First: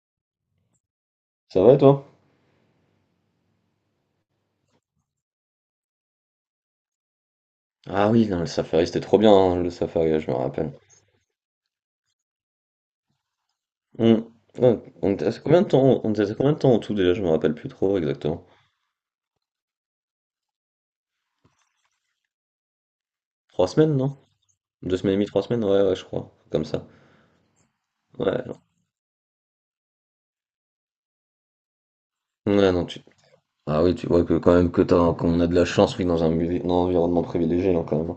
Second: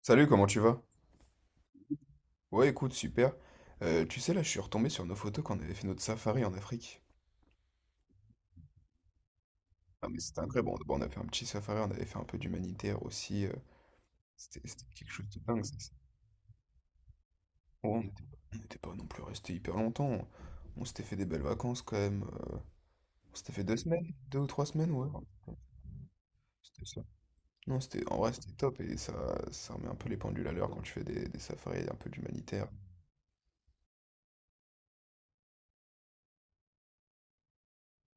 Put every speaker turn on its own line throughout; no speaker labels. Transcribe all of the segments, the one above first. Salut, comment tu vas?
Ça va toi?
Ouais, écoute, super. Tu sais, là, je suis retombé sur nos photos quand on avait fait notre safari en Afrique.
Ah oui, non, le Safari c'était trop bien, hein, le
Ah, mais
Safari, je me
c'était incroyable.
rappelle.
Bon, on a fait un petit safari, on avait fait un peu d'humanitaire aussi.
On,
C'était
ouais,
c'était quelque
on était
chose
à
de
combien
dingue.
de
Ça, ça.
temps, on était à combien de temps en tout déjà, je me rappelle plus
Ouais,
trop
on n'était
exactement.
on n'était pas non plus resté hyper longtemps. On s'était fait des belles vacances quand même. On s'était fait
Trois semaines, non?
deux ou trois semaines,
Deux
ouais.
semaines et demie, trois semaines, ouais, ouais, je crois. Comme
C'était
ça.
ça. Non, en vrai,
Ouais,
c'était
non.
top et ça remet un peu les pendules à l'heure quand tu fais des safaris un peu d'humanitaire.
Ouais, non, tu... Ah oui, tu vois que quand même que t'as, qu'on a de la chance, oui, dans un environnement privilégié, là, quand même.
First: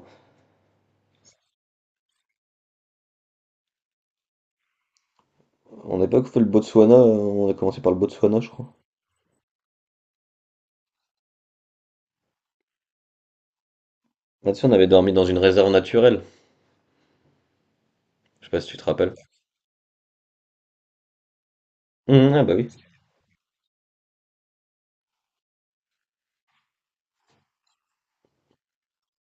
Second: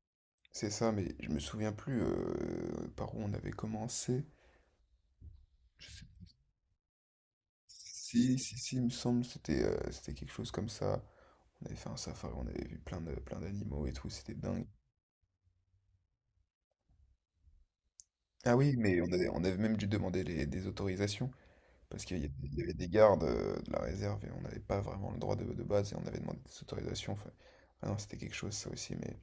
C'est ça, mais je me souviens plus par où on avait commencé.
On n'a pas fait le Botswana, on a commencé par le
Si,
Botswana, je
si,
crois.
si, il me semble, c'était quelque chose comme ça. On avait fait un safari, on avait vu plein d'animaux et tout, c'était
Là-dessus,
dingue.
on avait dormi dans une réserve naturelle. Je sais
Ah
pas si
oui,
tu te
mais
rappelles.
on avait même dû demander des autorisations, parce qu'il y avait
Ah bah
il y
oui.
avait des gardes de la réserve et on n'avait pas vraiment le droit de base et on avait demandé des autorisations. Enfin, ah non, c'était quelque chose ça aussi, mais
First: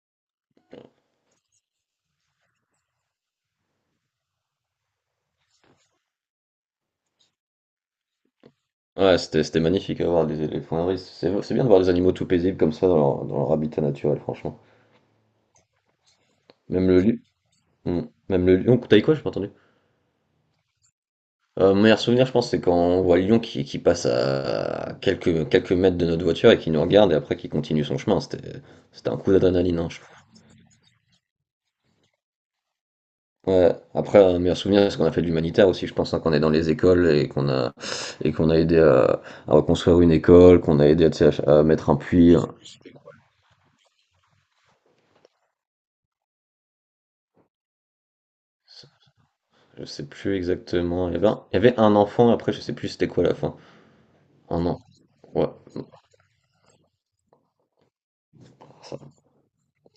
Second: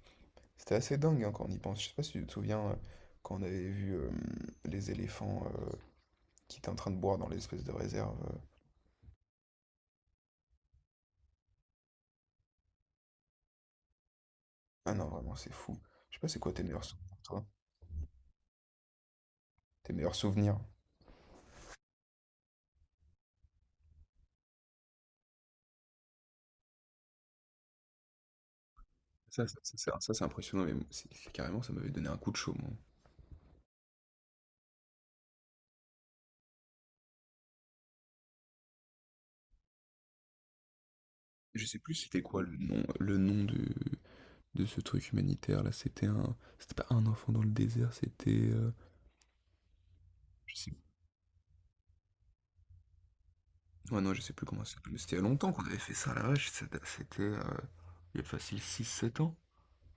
c'était assez dingue hein, quand on y pense. Je sais pas si tu te souviens quand on avait vu les éléphants qui étaient en train de boire dans l'espèce de réserve.
Ouais, c'était magnifique à voir les éléphants à risque. C'est bien de voir des animaux tout paisibles comme ça dans leur habitat naturel, franchement.
Ah non, vraiment, c'est fou. Je sais pas c'est quoi tes meilleurs
Même le
souvenirs,
lion.
toi?
Hmm. Même le lion. T'as dit quoi, j'ai pas entendu?
Tes meilleurs souvenirs.
Mon meilleur souvenir, je pense, c'est quand on voit le lion qui passe à quelques mètres de notre voiture et qui nous regarde et après qui continue son chemin. C'était un coup
Ça, ça, ça,
d'adrénaline, hein,
ça-
je trouve.
ça, c'est impressionnant, mais c'est carrément, ça m'avait donné un coup de chaud, moi.
Ouais, après, un meilleur souvenir, c'est qu'on a fait de l'humanitaire aussi, je pense, hein, qu'on est dans les écoles et qu'on a aidé à reconstruire une école, qu'on a aidé tu sais, à
Je sais
mettre
plus
un
c'était
puits.
quoi
Hein.
le nom, de ce truc humanitaire, là. C'était un... C'était pas un enfant dans le désert,
Je sais plus
Je sais...
exactement. Il y avait un enfant, après je sais plus c'était quoi la fin.
Ouais, non, je sais plus comment
Un
ça
an.
s'appelle. Mais c'était il y a
Ouais.
longtemps qu'on avait fait ça, la vache. Il y a facile six
Ça-
sept ans.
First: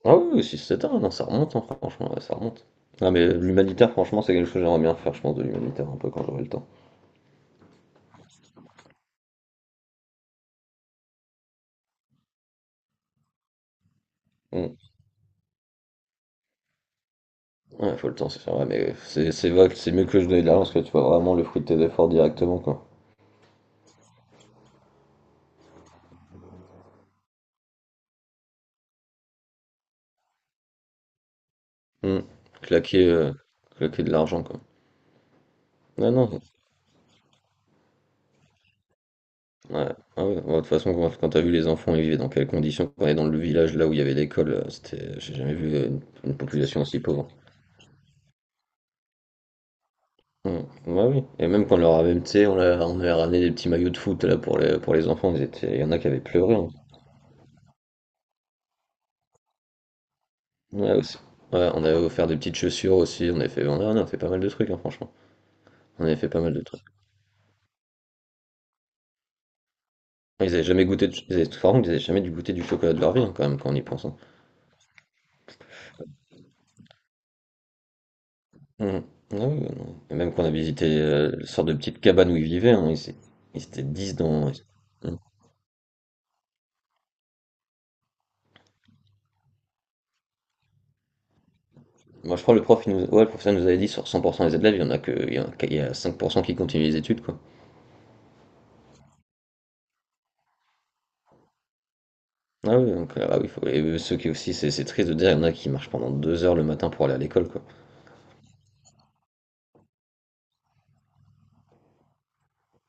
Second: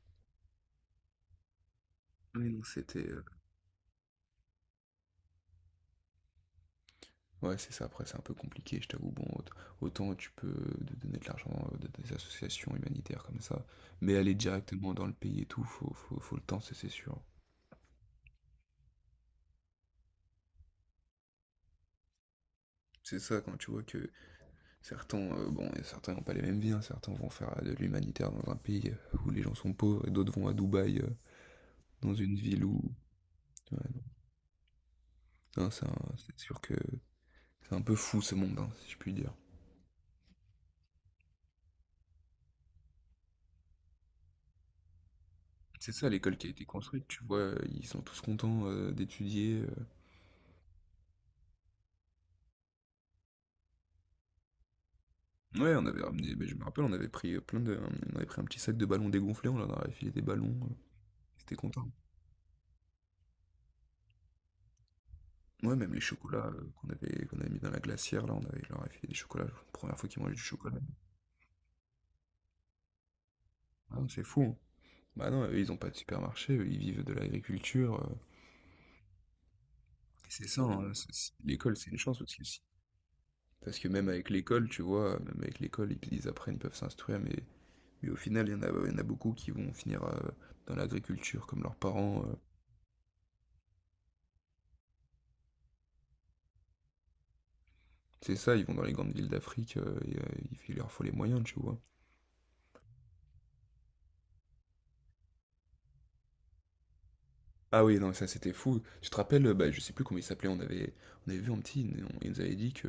Ah oui, 6-7 ans, non, ça remonte, hein, franchement, ouais, ça
Oui, non,
remonte.
c'était...
Ah
euh,
mais l'humanitaire, franchement, c'est quelque chose que j'aimerais bien faire, je pense, de l'humanitaire un peu quand j'aurai le temps.
Ouais, c'est ça. Après, c'est un peu compliqué, je t'avoue. Bon, autant tu peux donner de l'argent à des associations humanitaires comme ça, mais aller
Mm.
directement dans le pays et tout, faut le temps, c'est sûr.
Ouais, faut le temps, c'est sûr, ouais, mais c'est vrai que c'est mieux que je donne de l'argent parce que tu vois vraiment le fruit de tes efforts directement, quoi.
C'est ça, quand tu vois que Certains, bon, et certains n'ont pas les mêmes vies, hein. Certains vont faire de l'humanitaire dans un pays où les gens sont pauvres, et d'autres vont à Dubaï, dans
Mm.
une ville où...
Claquer, euh,
Ouais, non.
claquer de l'argent, quoi. Non, non,
C'est sûr que c'est un peu fou ce monde, hein, si je puis dire.
ouais. Ah ouais, ouais, de toute façon, quand t'as vu les enfants, ils vivaient dans quelles conditions, quand on est dans le village là où il y avait l'école, c'était, j'ai jamais vu
C'est
une,
ça, l'école
une
qui a été
population aussi
construite, tu
pauvre.
vois, ils sont tous contents d'étudier.
Mm. Ouais, oui. Et même quand on leur avait, tu sais, on avait ramené des petits maillots de foot là pour les enfants,
Ouais,
il y
on
en a
avait
qui avaient
ramené, mais je
pleuré.
me
Hein.
rappelle, on avait pris plein de... On avait pris un petit sac de ballons dégonflés, on leur avait filé des ballons,
Ouais, aussi.
c'était
Ouais, on
content.
avait offert des petites chaussures aussi, on avait fait, on a fait pas mal de trucs, hein, franchement.
Ouais, même les
On avait fait pas
chocolats
mal de
euh,
trucs.
qu'on avait mis dans la glacière, là, on avait leur avait filé des chocolats, première fois qu'ils mangeaient du chocolat.
Par contre, ils avaient jamais dû goûter du chocolat de leur vie, hein, quand même, quand on y
Ah,
pense. Hein.
c'est fou, hein. Bah non, eux, ils n'ont pas de supermarché, eux, ils vivent de l'agriculture.
Mm. Ah oui, ouais, non. Et
Et
même quand on
c'est
a
ça, hein,
visité une sorte de
l'école, c'est une
petite
chance
cabane où
aussi.
ils
aussi.
vivaient, hein, ils
Parce
étaient
que même
10
avec
dans.
l'école, tu
Mm.
vois, même avec l'école, ils apprennent, ils peuvent s'instruire, mais au final, il y en a beaucoup qui vont finir dans l'agriculture, comme leurs parents.
Moi, je crois que le professeur nous avait dit sur 100% des élèves, il y en a que, il y en a, il y a 5% qui continuent les études, quoi.
C'est ça, ils vont dans les grandes villes d'Afrique, et il leur faut les moyens, tu vois.
Ah oui, donc, ah oui, et ceux qui aussi, c'est triste de dire, il y en a qui marchent pendant 2 heures le matin pour aller à l'école, quoi.
Ah oui, non, ça c'était fou. Tu te rappelles, bah, je sais plus comment il s'appelait, on avait vu un petit, il nous avait dit que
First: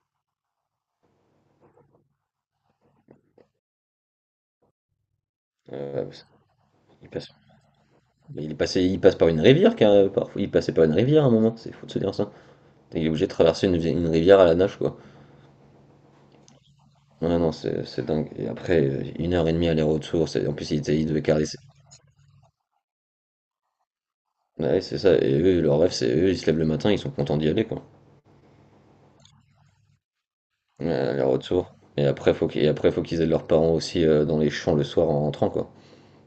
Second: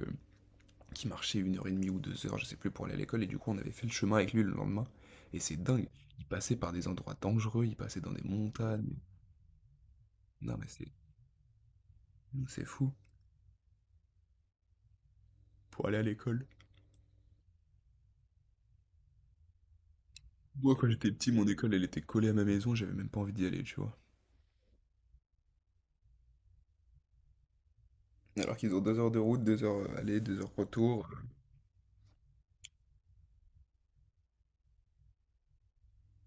qui marchait une heure et demie ou deux heures, je sais plus, pour aller à l'école, et du coup on avait fait le chemin avec lui le lendemain, et c'est dingue.
Euh,
Il passait par des
il
endroits
passe,
dangereux, il passait dans des
il est passé-
montagnes.
il passe par une rivière, car, parfois, il
Non mais
passait par
c'est,
une rivière à un moment, c'est fou de se dire ça.
c'est fou,
Il est obligé de traverser une rivière à la nage, quoi.
pour aller à l'école.
Ouais, non, c'est dingue. Et après, une heure et demie aller-retour, en plus,
Moi quand
ils
j'étais
devaient
petit, mon
caler.
école elle était collée à ma maison, j'avais même pas envie d'y aller, tu vois.
Ouais, c'est ça, et eux, leur rêve, c'est eux, ils se lèvent le matin, ils sont contents d'y aller, quoi.
Alors qu'ils ont deux heures de route, deux heures aller, deux heures
Ouais,
retour,
aller-retour. Et après, faut qu'ils aident leurs parents aussi dans les champs le soir en rentrant, quoi.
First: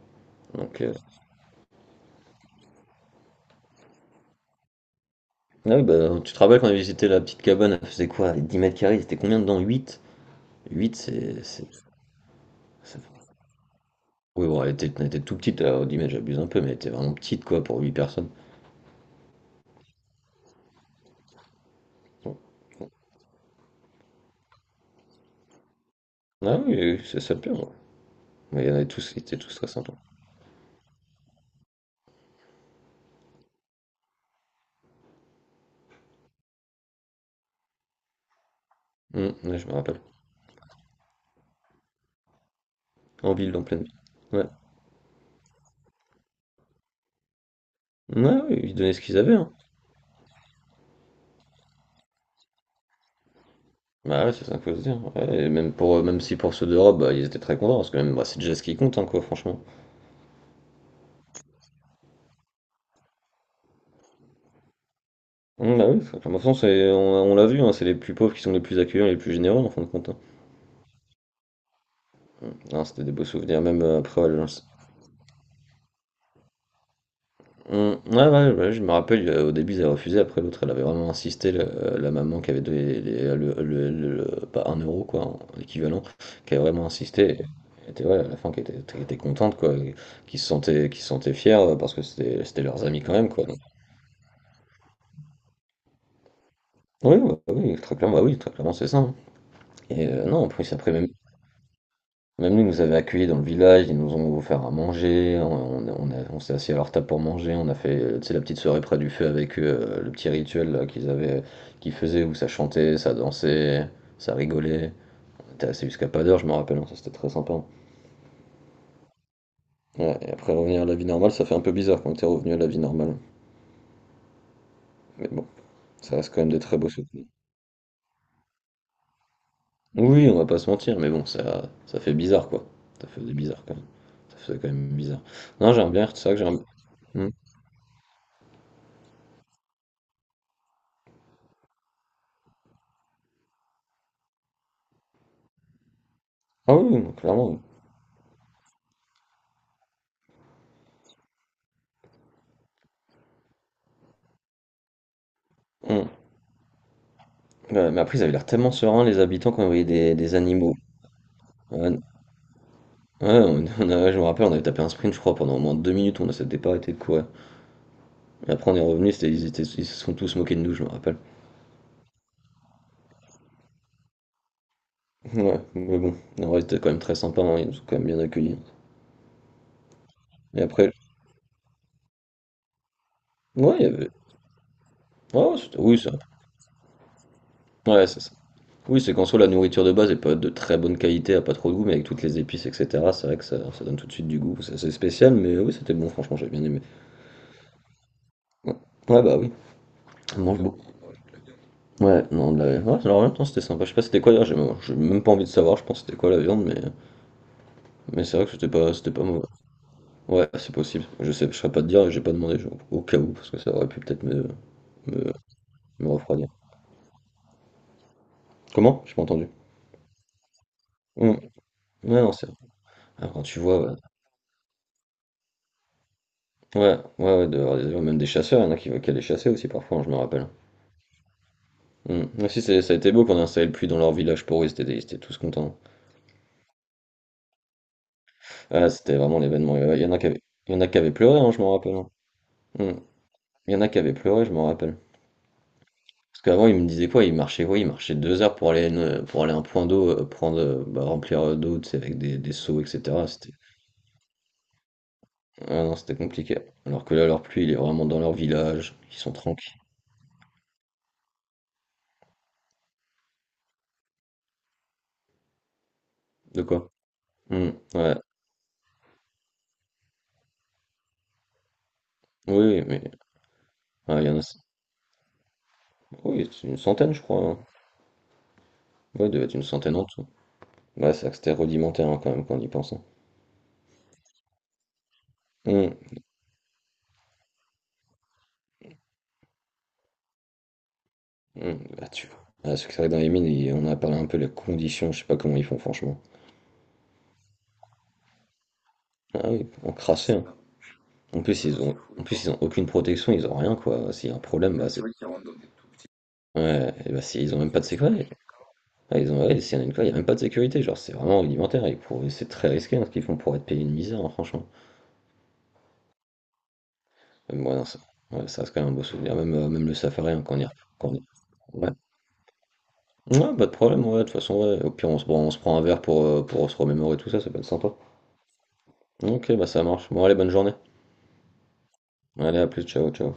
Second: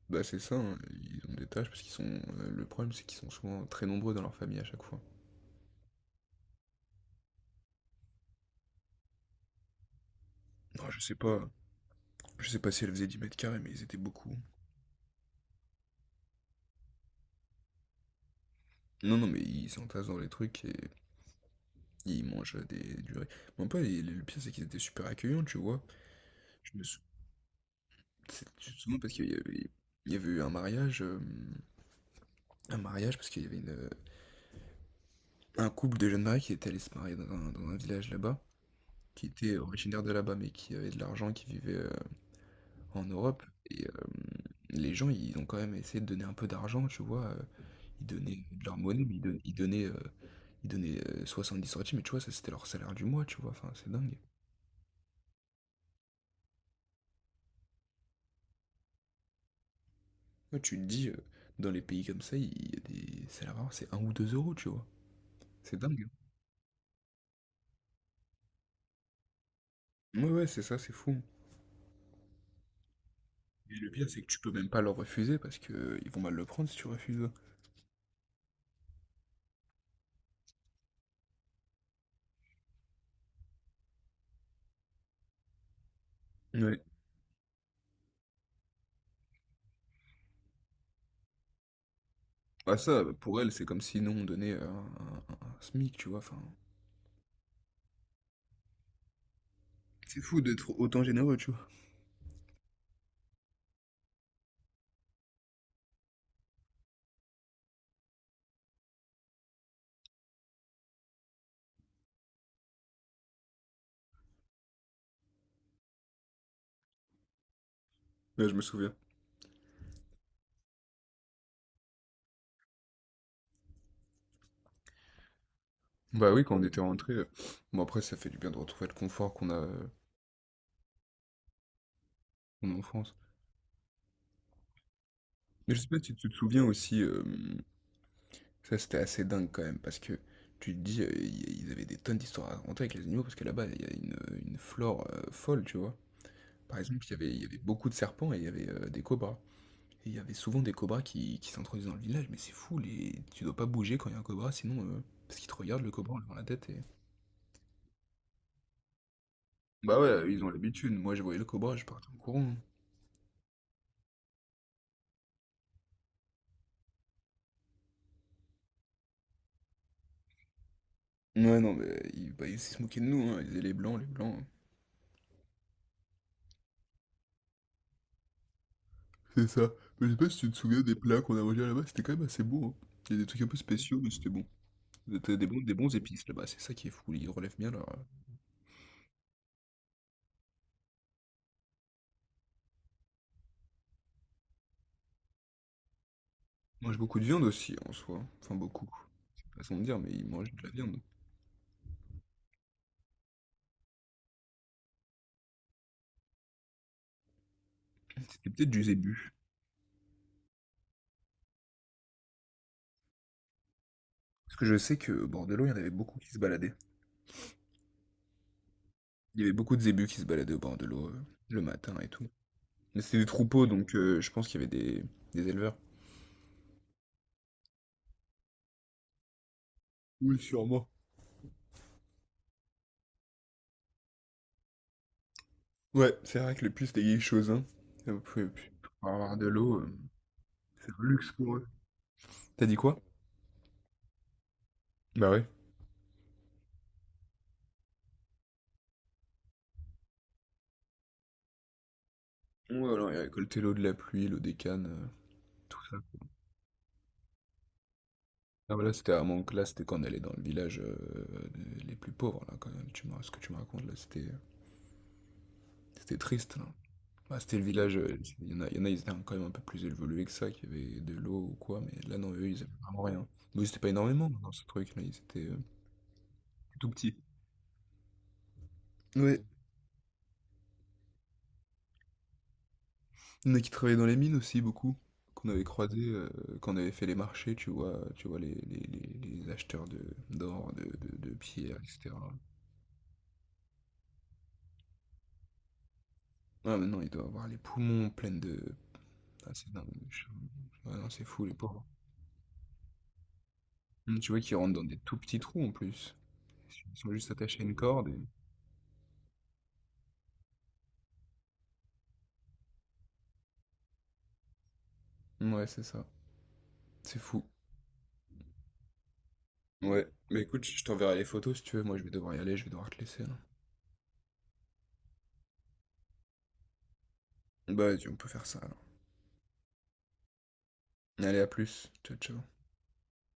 bah c'est ça, hein,
Donc, euh,
ils ont des tâches parce qu'ils sont. Le problème c'est qu'ils sont souvent très nombreux dans leur famille à chaque fois.
Ah oui, bah, tu te rappelles quand on avait visité la petite cabane, elle faisait quoi? 10 mètres carrés, c'était combien dedans? huit
Non,
huit c'est. c'est-
je sais pas si elle
ça-
faisait 10 mètres carrés, mais ils étaient beaucoup.
Oui, bon, elle était tout petite, alors 10 mètres, j'abuse un peu, mais elle était vraiment petite, quoi, pour 8 personnes.
Non, non, mais ils s'entassent dans les trucs et ils
Bon.
mangent du riz. Mais en plus, le pire, c'est qu'ils étaient super accueillants, tu vois.
Ah
Je
oui,
me
oui,
sou-
oui, c'est ça le pire, ouais.
c'est
Mais il y en avait
justement
tous,
parce
ils
qu'
étaient tous très sympas.
il y avait eu un mariage parce qu'il y avait une, un couple de jeunes mariés qui était allé se marier dans un village là-bas, qui était
Ouais, je me rappelle.
originaire de là-bas, mais qui avait de l'argent, qui vivait en
En
Europe.
ville, en pleine
Et
ville. Ouais.
les gens, ils ont quand même essayé de donner un peu d'argent, tu vois. Ils
Ouais,
donnaient
oui,
de
ils
leur
donnaient ce
monnaie, mais
qu'ils
ils
avaient,
don-
hein.
ils donnaient, euh, ils donnaient, euh, dix centimes, mais tu vois, ça c'était leur salaire du mois, tu vois. Enfin, c'est dingue.
Bah ouais, c'est ça qu'il faut se dire. Ouais, et même pour, même si pour ceux d'Europe, bah, ils étaient très contents, parce que même, bah, c'est déjà ce qui compte, hein, quoi, franchement.
Ouais, tu te dis, dans les pays comme ça, il y a des salaires vraiment, c'est un ou 2 euros tu vois? C'est
Bah oui,
dingue,
de toute façon, on l'a vu, hein, c'est les plus pauvres qui sont les plus accueillants, les plus généreux, en fin de compte. Hein.
hein. Ouais, ouais, c'est ça, c'est fou, hein,
Non, c'était des beaux souvenirs,
et
même
le pire, c'est
après
que
à
tu peux
l'agence.
même pas leur refuser parce que ils vont mal le prendre si tu refuses.
Ouais, ouais, ouais, je me rappelle, au début ils avaient refusé, après l'autre elle avait vraiment insisté, la maman qui avait donné pas un euro quoi, l'équivalent, qui avait
Ouais.
vraiment insisté, et elle était, ouais, à la fin qui était contente quoi, et qui se sentait fière parce que c'était
Bah,
leurs amis
ça,
quand même
pour
quoi.
elle
Donc,
c'est comme si nous, on donnait un SMIC, tu vois? Enfin,
oui, ouais, oui, très clairement, bah oui, très clairement c'est ça. Hein. Et
c'est fou
non, en plus
d'être
après
autant
même.
généreux, tu vois?
Même nous, ils nous avaient accueillis dans le village, ils nous ont offert à manger, on s'est assis à leur table pour manger, tu sais la petite soirée près du feu avec eux, le petit rituel là qu'ils faisaient où ça chantait, ça dansait, ça rigolait. On était resté jusqu'à pas d'heure, je me rappelle, hein, ça c'était très sympa, hein.
Ouais, je me souviens.
Ouais et après revenir à la vie normale, ça fait un peu bizarre quand tu es revenu à la vie normale, mais bon, ça
Bah
reste quand
oui,
même
quand
des
on
très
était
beaux
rentrés,
souvenirs.
bon, après, ça fait du bien de retrouver le confort qu'on a,
Oui, on va pas se mentir, mais bon ça fait bizarre quoi,
qu'on a en
ça
France,
faisait bizarre quand même, ça faisait quand même bizarre. Non,
mais je sais
j'aime
pas
bien,
si
c'est
tu
ça.
te
Que j'aime
souviens aussi,
mmh.
ça, c'était assez dingue quand même, parce que tu te dis, ils avaient des tonnes d'histoires à raconter avec les animaux, parce que là-bas, il y a une flore folle, tu vois.
Ah
Par
oui,
exemple,
oui,
il y
clairement,
avait
oui.
beaucoup de serpents et il y avait des cobras. Et il y avait souvent des cobras qui s'introduisent dans le village, mais c'est fou, les... tu dois pas bouger quand il y a un cobra, sinon, parce qu'ils te regardent, le
Mmh.
cobra en levant la tête et...
Ouais, mais après, ils avaient l'air tellement sereins, les habitants, quand ils voyaient
Bah
des,
ouais,
des
ils ont
animaux.
l'habitude, moi je voyais le cobra, je
Ouais, ouais,
partais en courant, hein.
je me rappelle, on avait tapé un sprint, je crois, pendant au moins 2 minutes, on ne s'était pas arrêté de courir. Et après, on est revenu, ils se sont tous moqués de nous, je me rappelle.
Ouais, non, mais bah, ils se moquaient de nous, hein. Ils disaient les blancs, les blancs, hein.
Ouais, mais bon, en vrai, c'était quand même très sympa, hein, ils nous ont quand même bien accueillis.
C'est ça. Mais je sais pas si tu te
Et
souviens
après,
des plats qu'on a mangés là-bas, c'était quand même assez bon, hein. Il y a des trucs un peu
ouais, il y
spéciaux, mais
avait.
c'était bon. Vous êtes,
Ouais,
des
ouais,
bons des bons
oui, c'est
épices là-bas, c'est ça qui est fou, ils relèvent bien leur,
ouais, c'est ça. Oui, c'est qu'en soi, la nourriture de base est pas de très bonne qualité, a pas trop de goût, mais avec toutes les épices, etc., c'est vrai que ça donne tout de suite du goût. C'est assez spécial, mais oui, c'était bon, franchement, j'ai bien aimé.
ils mangent beaucoup de viande aussi en soi, enfin
Ouais,
beaucoup,
ouais, bah oui,
façon de dire, mais ils
on
mangent
mange
de la
beaucoup.
viande.
Ouais, non, ouais, alors en même temps c'était sympa. Je sais pas c'était quoi d'ailleurs, j'ai même pas envie de savoir, je pense c'était quoi la viande, mais c'est vrai
C'était
que c'était
peut-être du
pas, c'était pas
zébu,
mauvais. Ouais, c'est possible. Je saurais pas te dire, j'ai pas demandé au cas où, parce que ça aurait pu peut-être
parce que je sais qu'au
me...
bord de l'eau, il y en avait
me
beaucoup qui se
refroidir.
baladaient.
Comment? J'ai pas
Il y
entendu.
avait beaucoup de zébus qui se baladaient au bord de l'eau,
Mm. Ouais,
le matin et tout.
non,
Mais c'était des
quand tu
troupeaux
vois,
donc
ouais,
je pense qu'il y avait des éleveurs.
ouais, ouais, ouais, d'avoir des même des chasseurs, il y en a qui allaient chasser aussi parfois, hein, je me
Oui,
rappelle.
sûrement.
Mm. Mais si, ça a été beau qu'on a installé le puits dans leur village pour eux, ils étaient tous contents.
Ouais, c'est vrai que les puces, c'était quelque chose, hein. P p
Ah,
Pour
c'était
avoir
vraiment
de
l'événement.
l'eau,
Ouais, Il y en a
c'est un
qui avaient
luxe
pleuré, hein,
pour
je me
eux.
rappelle. Hein.
Tu dit quoi?
Mm. Il y en a qui avaient pleuré, je me rappelle.
Bah ouais.
Parce qu'avant, il me disait quoi? Il marchait quoi? Il marchait 2 heures pour aller, pour aller à un point d'eau, prendre, bah, remplir d'eau, tu sais, avec des seaux,
Ouais, alors ils
etc.
récoltaient l'eau de la pluie, l'eau des cannes, tout
Ah
ça.
non, c'était compliqué. Alors que là, leur pluie, il est vraiment dans leur
Ah bah là,
village,
c'était
ils
à
sont
mon là,
tranquilles.
c'était quand on allait dans le village les plus pauvres, là, quand même. Ce que tu me racontes, là, c'était triste, là.
De quoi?
Bah, c'était le
Hmm,
village,
ouais.
euh, il y en a, ils étaient quand même un peu plus évolués que ça, qui avaient de l'eau ou quoi, mais là, non, eux,
Oui,
ils avaient
oui,
vraiment
mais
rien. Mais c'était pas
ouais, il
énormément
y en a.
dans ce truc, là, ils étaient
Oui, c'est une
tout
centaine,
petits.
je crois. Hein. Ouais, il
Ouais,
devait être une centaine en tout. Ouais, c'est vrai que c'était rudimentaire hein, quand même quand on y pense. Hein.
il y en a qui travaillaient dans les mines aussi, beaucoup, qu'on avait
Hum,
croisé, quand on avait fait les marchés, tu vois, les acheteurs d'or, de pierres,
bah, tu
etc.
vois. Ah, parce que c'est vrai que dans les mines, on a parlé un peu des conditions, je sais pas comment ils font franchement.
Ah, mais non, il doit avoir les poumons pleins de,
Ah
ah,
oui,
c'est dingue. je-
encrassé, hein.
Ouais, non, c'est
En
fou, les
plus, ils
pauvres.
ont, en plus, ils ont aucune protection, ils ont rien, quoi. S'il
Tu
y a
vois
un
qu'ils
problème,
rentrent
ouais,
dans
bah,
des
c'est.
tout petits trous en
des...
plus.
Ouais,
Ils sont
et bah,
juste
si, ils ont
attachés à
même
une
pas de
corde et...
sécurité. Ah, ils ont, ouais, s'il y en a une quoi, il y a même pas de sécurité. Genre, c'est vraiment rudimentaire. Et c'est très risqué hein, ce qu'ils font pour être payés une misère, hein, franchement.
Ouais, c'est ça. C'est fou.
Même moi, non, ça, ouais, ça reste quand même un beau souvenir. Même, même le
Ouais,
safari,
mais
hein,
écoute, je
quand
t'enverrai
on
les
y-
photos si tu veux.
Ouais.
Moi, je vais devoir y aller, je vais devoir te laisser là.
Ouais, pas de problème, ouais, de toute façon, ouais. Au pire, on se prend un verre pour se remémorer tout ça, ça peut être
Bah,
sympa.
vas-y, on peut faire ça alors.
Ok, bah ça marche. Bon, allez, bonne journée.
Allez, à plus. Ciao, ciao.
Allez, à plus, ciao, ciao.